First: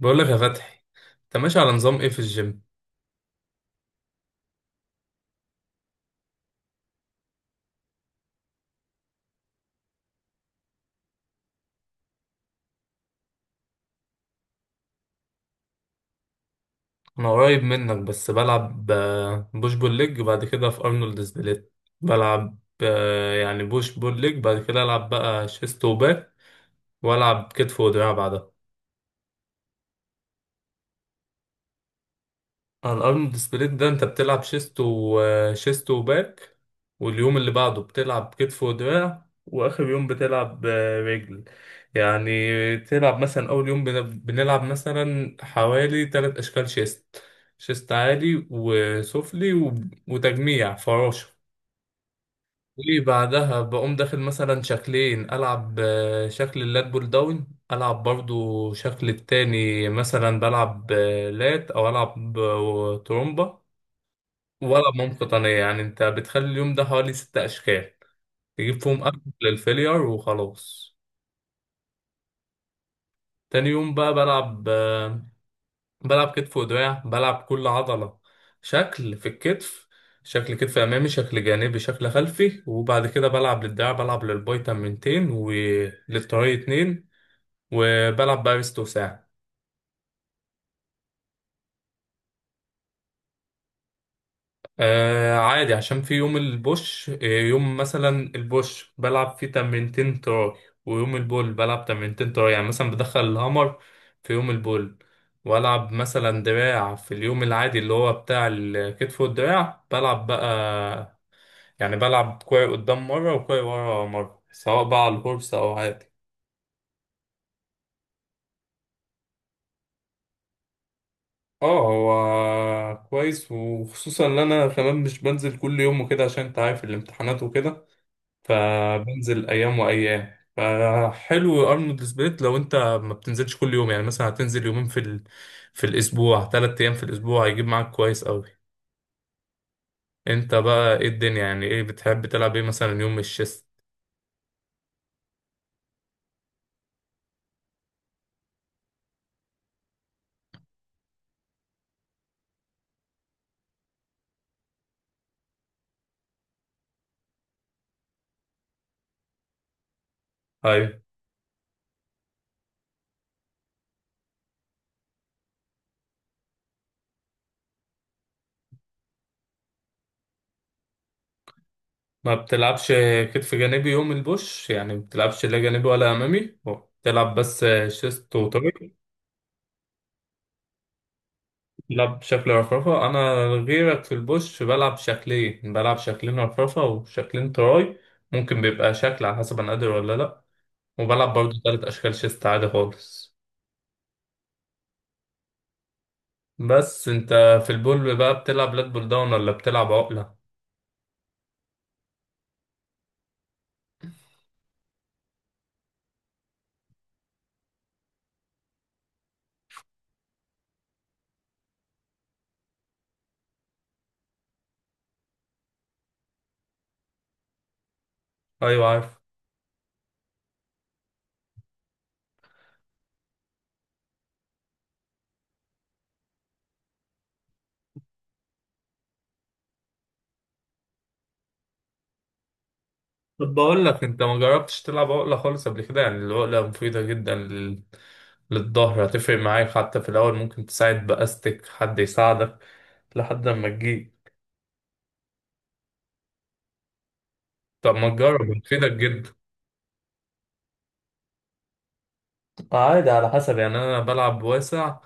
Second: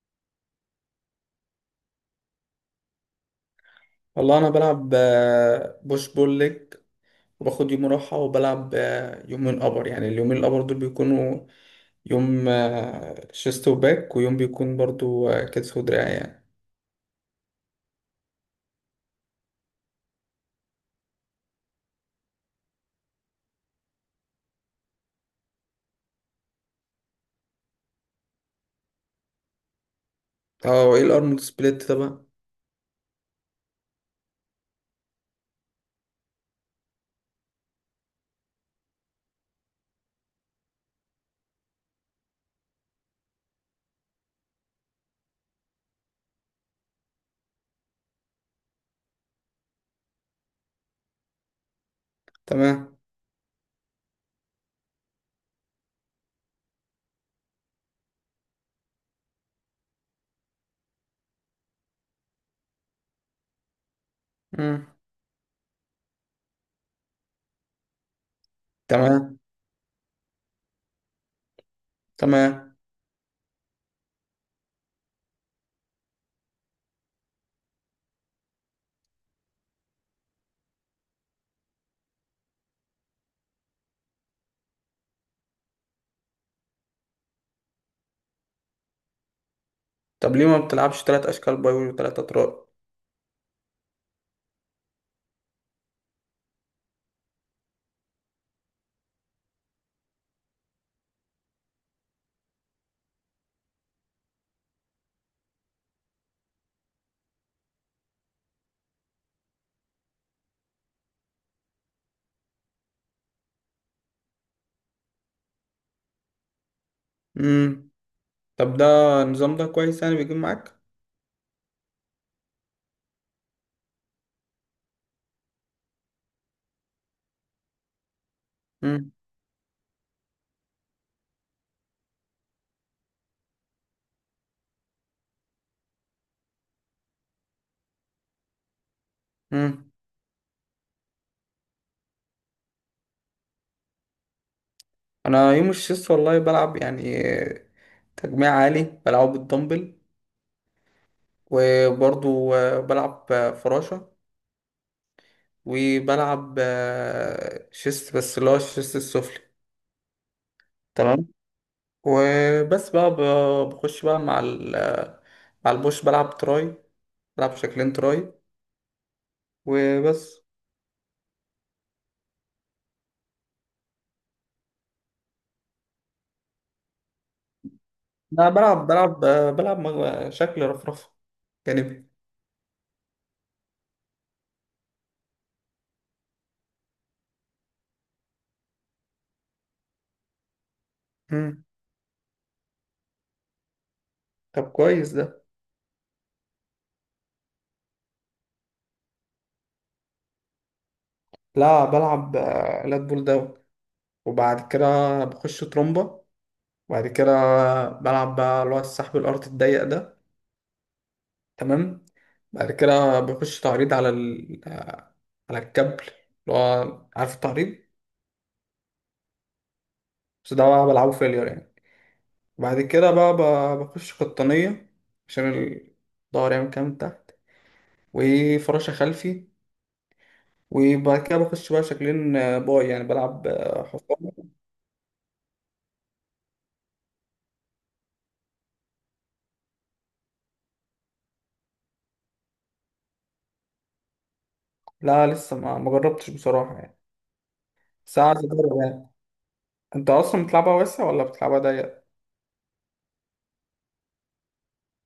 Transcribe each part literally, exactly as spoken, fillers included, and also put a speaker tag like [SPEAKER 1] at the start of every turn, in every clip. [SPEAKER 1] بقول لك يا فتحي، انت ماشي على نظام ايه في الجيم؟
[SPEAKER 2] والله انا بلعب آه، بوش بول ليج، وباخد يوم راحه وبلعب آه، يومين ابر. يعني اليومين الابر دول بيكونوا يوم آه، شيست وباك، ويوم بيكون برضو آه، كتف ودراع يعني.
[SPEAKER 1] انا قريب منك بس بلعب آه، بوش بول ليج وبعد كده في ارنولد سبليت. بلعب آه، يعني بوش بول ليج، بعد كده العب بقى شيست وباك، والعب كتف ودراع بعدها.
[SPEAKER 2] اه، وايه الارنولد سبليت طبعا؟
[SPEAKER 1] على الارنولد سبليت ده انت بتلعب شيست وشيست وباك، واليوم اللي بعده بتلعب كتف ودراع، واخر يوم بتلعب آه، رجل. يعني تلعب مثلا اول يوم بن- بنلعب مثلا حوالي تلات اشكال شيست: شيست عالي وسفلي و- وتجميع فراشة.
[SPEAKER 2] تمام.
[SPEAKER 1] وبعدها بقوم داخل مثلا شكلين، العب آه، شكل اللات بول داون، العب برضو شكل التاني، مثلا بلعب آه، لات، او العب آه، ترومبا،
[SPEAKER 2] مم.
[SPEAKER 1] ولا بمام قطنية. يعني انت بتخلي اليوم ده حوالي ست اشكال تجيب فيهم اكل
[SPEAKER 2] تمام،
[SPEAKER 1] للفيلير وخلاص.
[SPEAKER 2] تمام.
[SPEAKER 1] تاني يوم بقى بلعب آه، بلعب كتف ودراع، بلعب كل عضلة شكل. في الكتف شكل كتف امامي، شكل جانبي، شكل خلفي، وبعد كده بلعب للدراع، بلعب للباي تمرينتين وللتراي اتنين، وبلعب بقى ريست وساعد.
[SPEAKER 2] طب ليه ما بتلعبش تلات اشكال باي وتلات اطراء؟
[SPEAKER 1] آه عادي، عشان في يوم البوش، آه، يوم مثلا البوش بلعب فيه تمرينتين تراي، ويوم البول بلعب تمرينتين تراي. يعني مثلا بدخل الهامر في يوم البول، والعب مثلا دراع في اليوم العادي اللي هو بتاع الكتف والدراع. بلعب بقى يعني بلعب كوعي قدام مرة وكوعي ورا مرة، سواء بقى على الهورس أو عادي.
[SPEAKER 2] امم. طب ده، النظام ده كويس يعني، بيجيب معاك؟
[SPEAKER 1] اه، هو كويس، وخصوصا ان انا كمان مش بنزل كل يوم وكده عشان انت عارف الامتحانات وكده.
[SPEAKER 2] امم.
[SPEAKER 1] فبنزل ايام وايام، فحلو ارنولد سبليت لو انت ما بتنزلش كل يوم. يعني مثلا هتنزل يومين في ال... في الاسبوع، ثلاث ايام في الاسبوع، هيجيب معاك كويس قوي.
[SPEAKER 2] امم.
[SPEAKER 1] انت بقى ايه الدنيا؟ يعني ايه بتحب تلعب ايه مثلا يوم الشيست؟
[SPEAKER 2] انا يوم الشيست والله بلعب يعني آه، تجميع عالي بلعبه بالدمبل. وبرضو آه، بلعب آه، فراشة. وبلعب آه، شيست، بس اللي هو الشيست السفلي.
[SPEAKER 1] ايوه.
[SPEAKER 2] تمام. وبس بقى، ب- بخش بقى مع ال آه، مع البوش، بلعب تراي، بلعب شكلين تراي وبس.
[SPEAKER 1] ما بتلعبش كتف جانبي يوم البوش؟ يعني ما بتلعبش لا جانبي ولا امامي، بتلعب بس شيست
[SPEAKER 2] أنا بلعب
[SPEAKER 1] وتراي؟
[SPEAKER 2] بلعب آه، بلعب مج- شكل رفرفة
[SPEAKER 1] لا،
[SPEAKER 2] جانبي.
[SPEAKER 1] بشكل رفرفة أنا غيرك، في البوش بلعب شكلين، بلعب شكلين رفرفة وشكلين تراي. ممكن بيبقى شكل على حسب أنا قادر ولا لأ. وبلعب برضه
[SPEAKER 2] مم.
[SPEAKER 1] تلات أشكال شيست عادي خالص.
[SPEAKER 2] طب كويس ده.
[SPEAKER 1] بس أنت في البول بقى بتلعب لات بول داون ولا بتلعب عقلة؟
[SPEAKER 2] لا، بلعب آه، لات بول داون. وبعد كده بخش ترومبا. وبعد كده بلعب بقى اللي هو السحب الأرض الضيق ده. تمام. بعد كده بيخش تعريض على ال... على الكابل، اللي هو عارف، التعريض.
[SPEAKER 1] أيوة عارف.
[SPEAKER 2] بس ده بقى بلعبه فيلير يعني. بعد كده بقى، ب- بخش قطنية، عشان الظهر يعمل كام من تحت، وفراشة خلفي. وبعد كده بخش بقى شكلين آه، باي، يعني بلعب
[SPEAKER 1] طب
[SPEAKER 2] آه،
[SPEAKER 1] بقول لك، أنت ما
[SPEAKER 2] حصان.
[SPEAKER 1] جربتش تلعب عقلة خالص قبل كده؟ يعني العقلة مفيدة جدا لل... للظهر، هتفرق معاك. حتى في الأول ممكن تساعد بأستك، حد يساعدك لحد ما تجيب.
[SPEAKER 2] لا، لسه ما ما جربتش بصراحة يعني.
[SPEAKER 1] طب ما
[SPEAKER 2] ساعة
[SPEAKER 1] تجرب،
[SPEAKER 2] أجرب
[SPEAKER 1] مفيدة
[SPEAKER 2] يعني.
[SPEAKER 1] جدا.
[SPEAKER 2] أنت أصلا بتلعبها واسع ولا بتلعبها ضيق؟
[SPEAKER 1] عادي على حسب. يعني انا بلعب واسع.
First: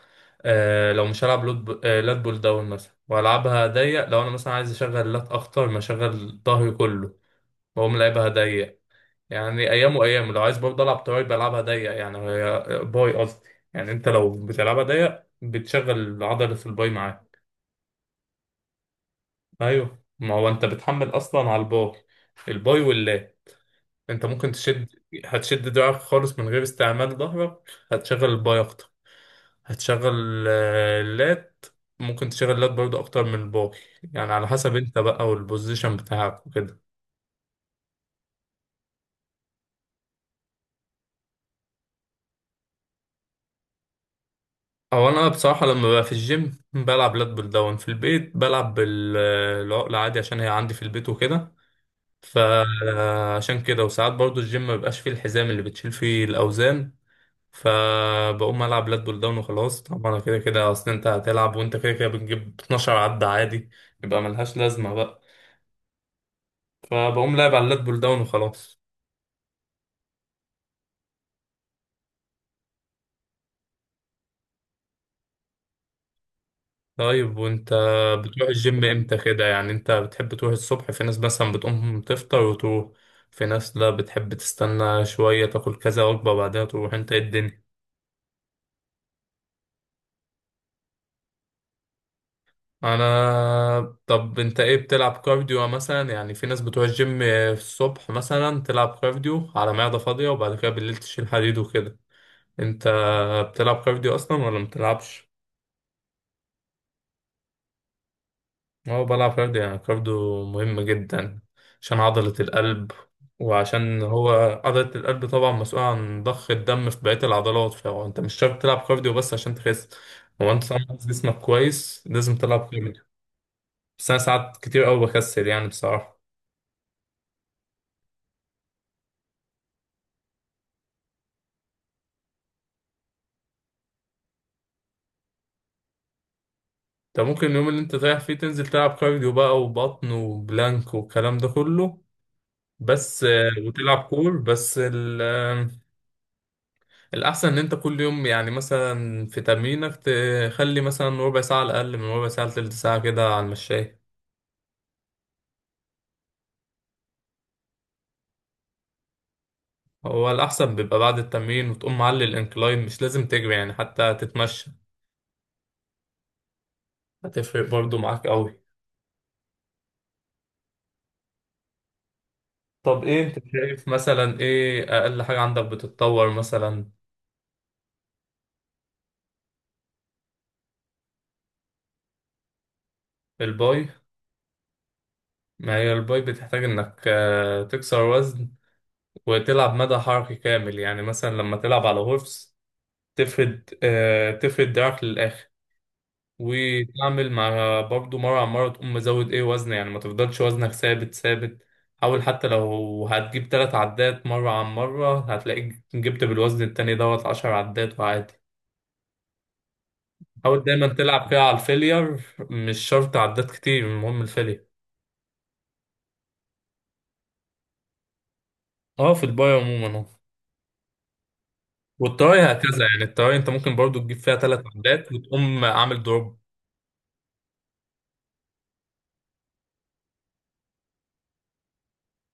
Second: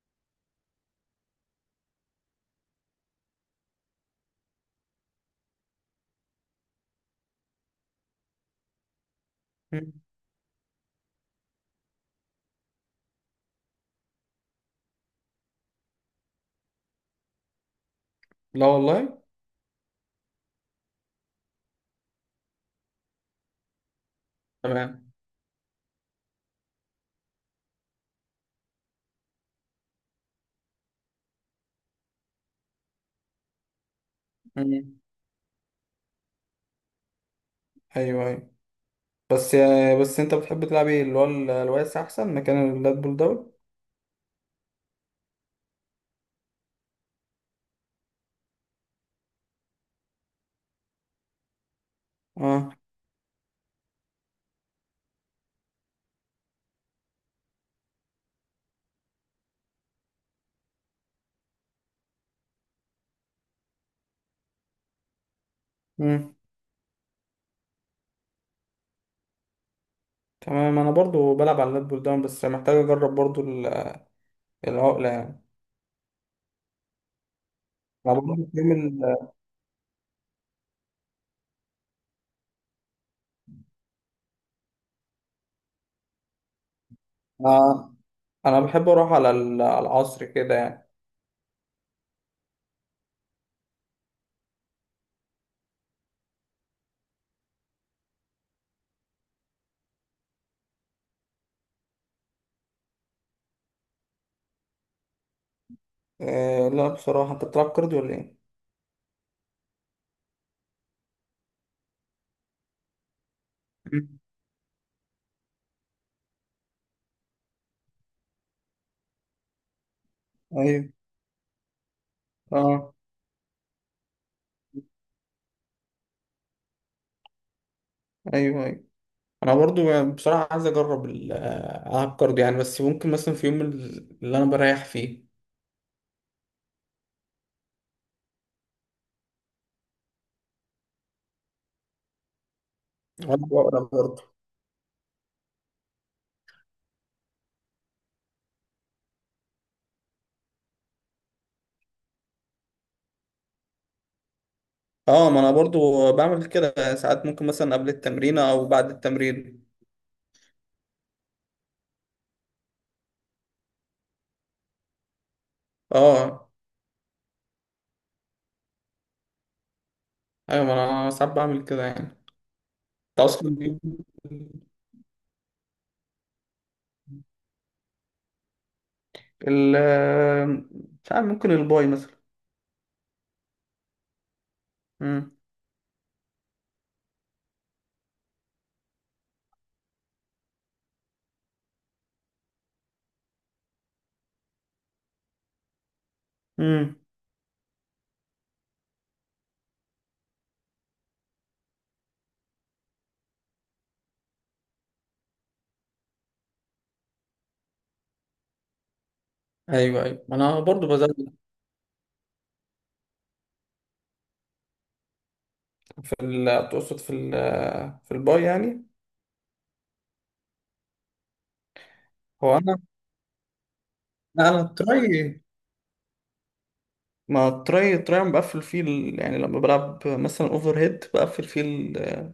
[SPEAKER 1] آه، لو مش هلعب لود ب... آه لات بول داون مثلا والعبها ضيق، لو انا مثلا عايز اشغل لات اكتر، ما اشغل ظهري كله، بقوم لعبها ضيق. يعني
[SPEAKER 2] مم.
[SPEAKER 1] ايام وايام لو عايز برضه العب تراي بلعبها ضيق. يعني هي- باي قصدي. يعني انت لو بتلعبها ضيق بتشغل عضلة الباي معاك.
[SPEAKER 2] لا والله.
[SPEAKER 1] ايوه، ما هو انت بتحمل اصلا على الباي، الباي واللات. انت ممكن تشد،
[SPEAKER 2] تمام.
[SPEAKER 1] هتشد دراعك خالص من غير استعمال ظهرك، هتشغل الباي اكتر، هتشغل آه، اللات. ممكن تشغل اللات برضه اكتر من الباقي. يعني على حسب
[SPEAKER 2] مم.
[SPEAKER 1] انت بقى والبوزيشن بتاعك وكده.
[SPEAKER 2] أيوه، أيوه. بس يعني بس انت بتحب تلعب ايه؟ اللي هو ال- الواسع احسن، مكان اللات بول داون.
[SPEAKER 1] او انا بصراحه لما ببقى في الجيم بلعب لات بول داون، في البيت بلعب بالعقله عادي عشان هي عندي في البيت وكده.
[SPEAKER 2] اه.
[SPEAKER 1] فعشان كده، وساعات برضه الجيم ما بيبقاش فيه الحزام اللي بتشيل فيه الاوزان، فبقوم العب لات بول داون وخلاص. طبعا كده كده اصل انت هتلعب، وانت كده كده بتجيب اتناشر عدة عادي، يبقى ملهاش لازمه بقى،
[SPEAKER 2] امم.
[SPEAKER 1] فبقوم لاعب على اللات بول داون وخلاص.
[SPEAKER 2] تمام. انا برضو بلعب على اللات بول داون، بس محتاج اجرب برضو ال- العقله يعني.
[SPEAKER 1] طيب وانت
[SPEAKER 2] انا برضو
[SPEAKER 1] بتروح
[SPEAKER 2] في يوم
[SPEAKER 1] الجيم امتى
[SPEAKER 2] ال-
[SPEAKER 1] كده؟ يعني انت بتحب تروح الصبح؟ في ناس مثلا بتقوم تفطر وتروح، في ناس لا، بتحب تستنى شوية تاكل كذا وجبة وبعدها تروح. انت ايه الدنيا؟
[SPEAKER 2] انا انا بحب اروح على ال- على العصر كده يعني.
[SPEAKER 1] انا طب انت ايه، بتلعب كارديو مثلا؟ يعني في ناس بتروح الجيم الصبح مثلا تلعب كارديو على معدة فاضية، وبعد كده بالليل تشيل حديد وكده. انت بتلعب كارديو اصلا ولا متلعبش؟
[SPEAKER 2] آه لا، بصراحه، انت بتلعب كارديو ولا ايه؟
[SPEAKER 1] هو بلعب كارديو. يعني كارديو مهم جدا عشان عضلة القلب، وعشان
[SPEAKER 2] مم.
[SPEAKER 1] هو عضلة القلب طبعا مسؤولة عن ضخ الدم في بقية العضلات. فهو انت مش شرط تلعب كارديو بس عشان تخس، هو انت طالما
[SPEAKER 2] ايوه.
[SPEAKER 1] عايز جسمك كويس لازم تلعب
[SPEAKER 2] اه.
[SPEAKER 1] كارديو. بس انا ساعات كتير قوي بكسل يعني بصراحة.
[SPEAKER 2] ايوه، ايوه. انا برضو يعني بصراحه عايز اجرب ال- آه، العب كارديو يعني، بس ممكن مثلا في يوم ال- اللي انا بريح فيه.
[SPEAKER 1] انت ممكن اليوم اللي انت رايح فيه تنزل تلعب كارديو بقى، وبطن، وبلانك، والكلام ده كله. بس
[SPEAKER 2] وانا
[SPEAKER 1] آه،
[SPEAKER 2] بقرا
[SPEAKER 1] وتلعب
[SPEAKER 2] برضو.
[SPEAKER 1] كور بس. الأحسن إن أنت كل يوم يعني مثلا في تمرينك تخلي مثلا ربع ساعة على الأقل، من ربع ساعة لتلت ساعة كده على المشاية.
[SPEAKER 2] اه، ما انا برضو بعمل كده ساعات، ممكن مثلا قبل التمرين او بعد التمرين.
[SPEAKER 1] هو الأحسن بيبقى بعد التمرين، وتقوم معلي الإنكلاين، مش لازم تجري يعني، حتى تتمشى
[SPEAKER 2] اه،
[SPEAKER 1] هتفرق برضو معاك أوي.
[SPEAKER 2] ايوه، ما انا ساعات بعمل كده يعني.
[SPEAKER 1] طب
[SPEAKER 2] انت
[SPEAKER 1] إيه أنت
[SPEAKER 2] اصلا
[SPEAKER 1] شايف مثلا إيه أقل حاجة عندك بتتطور مثلا؟
[SPEAKER 2] ال مش عارف، ممكن الباي مثلا.
[SPEAKER 1] الباي؟
[SPEAKER 2] امم.
[SPEAKER 1] ما هي الباي بتحتاج إنك آه، تكسر وزن وتلعب مدى حركي كامل. يعني مثلا لما تلعب على هورس تفرد آه، تفرد دراعك للآخر
[SPEAKER 2] امم.
[SPEAKER 1] وتعمل مع برضه مرة على مرة تقوم مزود ايه وزن. يعني ما تفضلش وزنك ثابت ثابت. حاول، حتى لو هتجيب تلات عدات مرة عن مرة هتلاقيك جبت بالوزن التاني دوت عشر عدات وعادي.
[SPEAKER 2] ايوه، ايوه. ما انا
[SPEAKER 1] حاول دايما
[SPEAKER 2] برضو
[SPEAKER 1] تلعب
[SPEAKER 2] بزود.
[SPEAKER 1] فيها على الفيلير، مش شرط عدات كتير، المهم الفيلير.
[SPEAKER 2] في ال تقصد في ال في الباي يعني؟
[SPEAKER 1] اه، في الباي عموما اه. والتراي
[SPEAKER 2] هو انا
[SPEAKER 1] هكذا، يعني التراي انت ممكن برضو تجيب فيها
[SPEAKER 2] لا، انا
[SPEAKER 1] تلات عدات
[SPEAKER 2] التراي،
[SPEAKER 1] وتقوم عامل دروب.
[SPEAKER 2] ما التراي، التراي أنا بقفل فيه ال... يعني لما بلعب مثلا اوفر هيد، بقفل فيه ال...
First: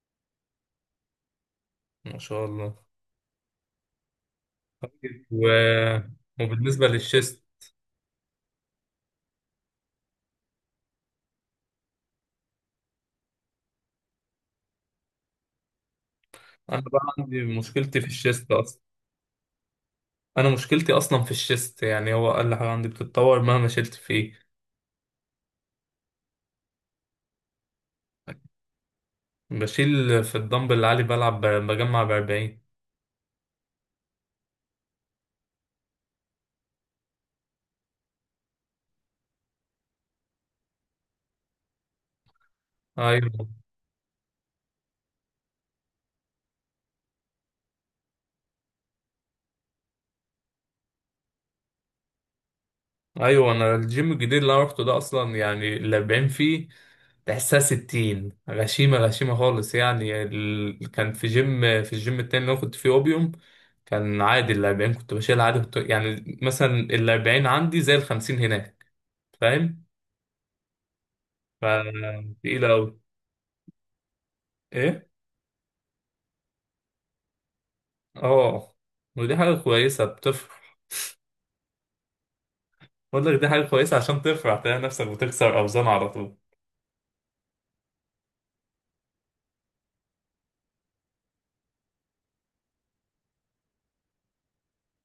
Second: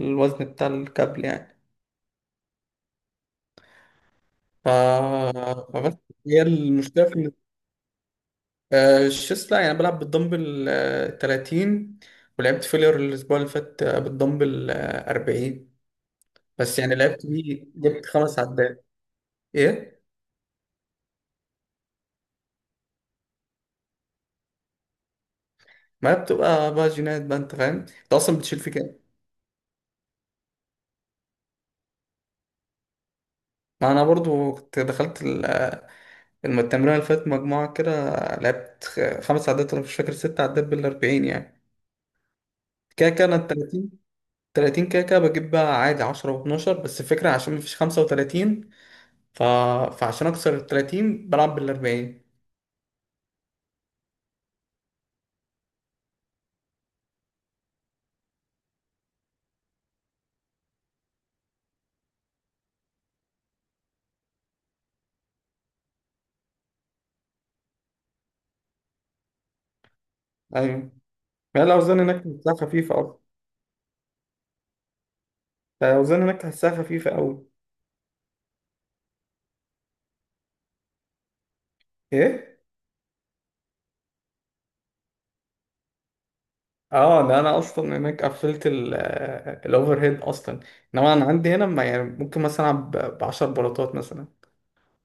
[SPEAKER 2] الوزن بتاع الكابل يعني.
[SPEAKER 1] ما شاء الله.
[SPEAKER 2] ف...
[SPEAKER 1] و...
[SPEAKER 2] فبس، هي
[SPEAKER 1] وبالنسبة
[SPEAKER 2] المشكلة.
[SPEAKER 1] للشيست،
[SPEAKER 2] آه، الشيست، لا يعني بلعب بالدمبل آه، تلاتين. ولعبت فيلير الأسبوع اللي فات آه، بالدمبل آه، اربعين، بس
[SPEAKER 1] انا
[SPEAKER 2] يعني
[SPEAKER 1] بقى
[SPEAKER 2] لعبت
[SPEAKER 1] عندي
[SPEAKER 2] بيه
[SPEAKER 1] مشكلتي في
[SPEAKER 2] جبت خمس
[SPEAKER 1] الشيست اصلا.
[SPEAKER 2] عدات إيه؟
[SPEAKER 1] انا مشكلتي اصلا في الشيست، يعني هو اقل حاجه عندي بتتطور مهما شلت فيه.
[SPEAKER 2] ما هي بتبقى بقى جينات بقى، أنت فاهم؟ أنت أصلا بتشيل في كام؟
[SPEAKER 1] بشيل في الدمبل العالي، بلعب ب- بجمع ب أربعين.
[SPEAKER 2] ما أنا برضو كنت دخلت ال- آه، الم- التمرين اللي فات مجموعة كده. لعبت خ- خمس عدات، أنا مش فاكر، ست عدات بال اربعين يعني. كده كده
[SPEAKER 1] ايوه
[SPEAKER 2] أنا ال تلاتين، تلاتين كده كده بجيب بقى عادي عشرة و12، بس الفكرة عشان مفيش خمسة وتلاتين. ف... فعشان أكسر ال ثلاثين بلعب بال اربعين.
[SPEAKER 1] ايوه. انا الجيم الجديد اللي انا روحته ده اصلا، يعني ال أربعين فيه تحسها ستين، غشيمه غشيمه خالص. يعني ال... كان في جيم، في الجيم التاني اللي انا كنت فيه اوبيوم، كان عادي ال أربعين كنت بشيل عادي. كنت يعني مثلا ال أربعين عندي زي ال خمسين هناك، فاهم؟
[SPEAKER 2] ايوه،
[SPEAKER 1] ف
[SPEAKER 2] يعني الاوزان هناك تحسها
[SPEAKER 1] تقيله قوي.
[SPEAKER 2] خفيفه اصلا.
[SPEAKER 1] ايه
[SPEAKER 2] الاوزان هناك تحسها خفيفه قوي.
[SPEAKER 1] اه. ودي حاجه كويسه بتفرح.
[SPEAKER 2] ايه.
[SPEAKER 1] بقول لك دي حاجة كويسة، عشان ترفع تلاقي نفسك بتكسر أوزان على طول.
[SPEAKER 2] اه، ده انا اصلا هناك قفلت الاوفر هيد اصلا. انما انا عندي هنا، ما يعني ممكن مثلا العب ب عشرة بلاطات مثلا.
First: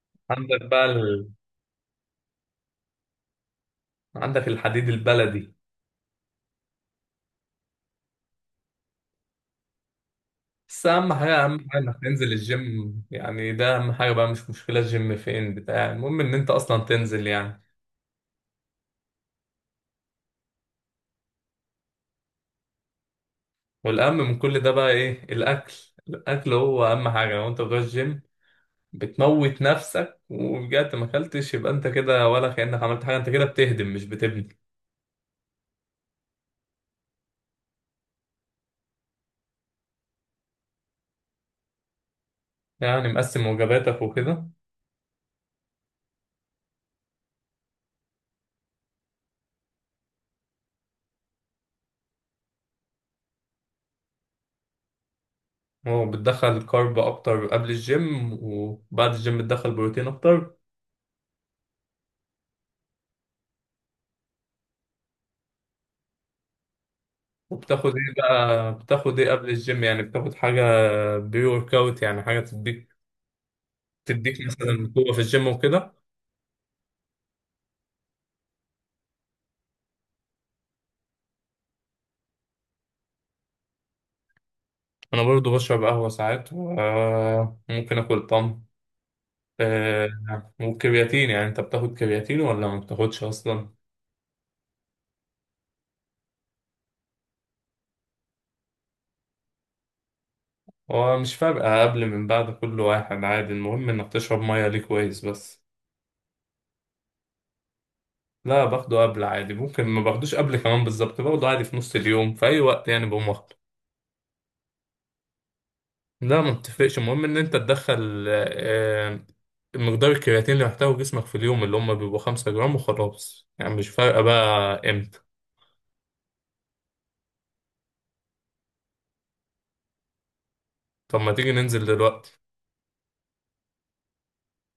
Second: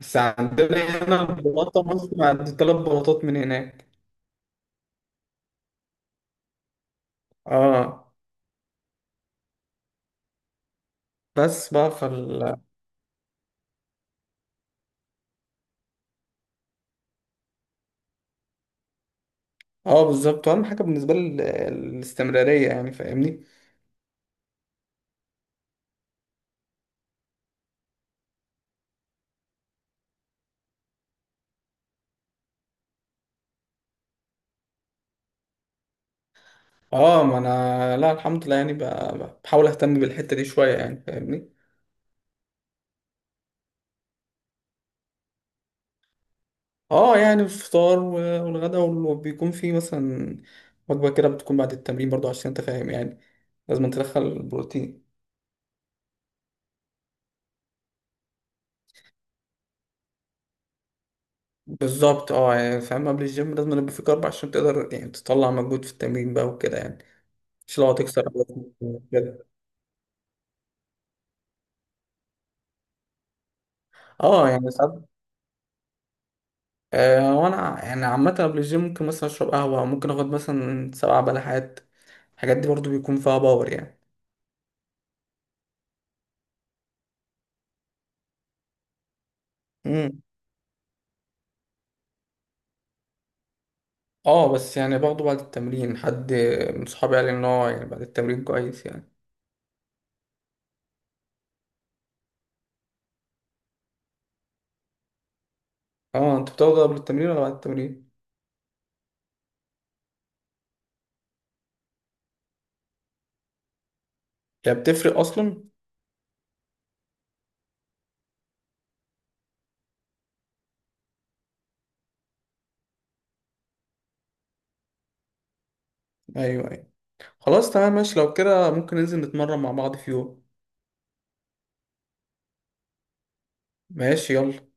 [SPEAKER 2] بس
[SPEAKER 1] عندك
[SPEAKER 2] عندنا
[SPEAKER 1] بقى
[SPEAKER 2] هنا
[SPEAKER 1] ال...
[SPEAKER 2] البلاطه مثلا عند ثلاث بلاطات من هناك.
[SPEAKER 1] عندك الحديد البلدي.
[SPEAKER 2] اه،
[SPEAKER 1] بس أهم حاجة، أهم
[SPEAKER 2] بس
[SPEAKER 1] حاجة
[SPEAKER 2] بقى
[SPEAKER 1] إنك تنزل
[SPEAKER 2] فال...
[SPEAKER 1] الجيم. يعني ده أهم حاجة بقى، مش مشكلة الجيم فين بتاع، المهم إن أنت أصلا تنزل يعني.
[SPEAKER 2] اه، بالظبط، اهم حاجه بالنسبه لي ال- الاستمراريه يعني، فاهمني.
[SPEAKER 1] والأهم من كل ده بقى إيه؟ الأكل. الأكل هو أهم حاجة، لو أنت بتروح الجيم بتموت نفسك ورجعت ما أكلتش، يبقى أنت كده ولا كأنك عملت حاجة، أنت كده بتهدم مش بتبني.
[SPEAKER 2] اه، ما انا، لا الحمد لله يعني، ب- بحاول اهتم بالحته دي شويه يعني، فاهمني.
[SPEAKER 1] يعني مقسم وجباتك وكده.
[SPEAKER 2] اه يعني، الفطار و- والغدا وال- وبيكون في مثلا وجبة كده بتكون بعد التمرين برضو، عشان انت فاهم يعني، لازم تدخل البروتين.
[SPEAKER 1] وبتدخل كارب اكتر قبل الجيم، وبعد الجيم بتدخل بروتين اكتر.
[SPEAKER 2] بالظبط، اه يعني فاهم، قبل الجيم لازم يبقى في كارب، عشان تقدر يعني تطلع مجهود في التمرين بقى وكده يعني. مش
[SPEAKER 1] وبتاخد
[SPEAKER 2] لو
[SPEAKER 1] ايه
[SPEAKER 2] هتكسر عضلات
[SPEAKER 1] بقى، بتاخد ايه
[SPEAKER 2] كده.
[SPEAKER 1] قبل الجيم؟ يعني بتاخد حاجه بري ورك اوت، يعني حاجه تديك، تديك
[SPEAKER 2] اه يعني
[SPEAKER 1] مثلا
[SPEAKER 2] ساعات.
[SPEAKER 1] قوه في الجيم وكده.
[SPEAKER 2] آه وانا يعني عامة قبل الجيم ممكن مثلا اشرب قهوة، ممكن اخد مثلا سبع بلحات. الحاجات دي برضو بيكون فيها باور يعني.
[SPEAKER 1] انا برضو بشرب قهوه ساعات وممكن اكل طن.
[SPEAKER 2] مم.
[SPEAKER 1] آه، والكرياتين يعني، انت بتاخد كرياتين ولا ما بتاخدش اصلا؟
[SPEAKER 2] اه، بس يعني باخده بعد التمرين. حد من صحابي قال لي ان هو يعني بعد التمرين كويس يعني.
[SPEAKER 1] هو مش فارقه قبل من بعد، كل واحد عادي، المهم انك تشرب ميه ليه كويس بس.
[SPEAKER 2] اه، انت بتاخده قبل التمرين ولا بعد التمرين؟
[SPEAKER 1] لا، باخده قبل عادي، ممكن ما باخدوش قبل كمان بالظبط، باخده عادي في نص اليوم في اي وقت، يعني بقوم واخده.
[SPEAKER 2] هي بتفرق اصلا؟
[SPEAKER 1] لا ما بتفرقش، المهم ان انت تدخل آه، مقدار الكرياتين اللي محتاجه جسمك في اليوم، اللي هم بيبقوا خمسة جرام وخلاص، يعني مش فارقة بقى امتى.
[SPEAKER 2] ايوه، ايوه. خلاص، تمام، ماشي. لو كده ممكن ننزل نتمرن مع بعض في يوم.
[SPEAKER 1] طب ما تيجي ننزل دلوقتي.
[SPEAKER 2] ماشي، يلا.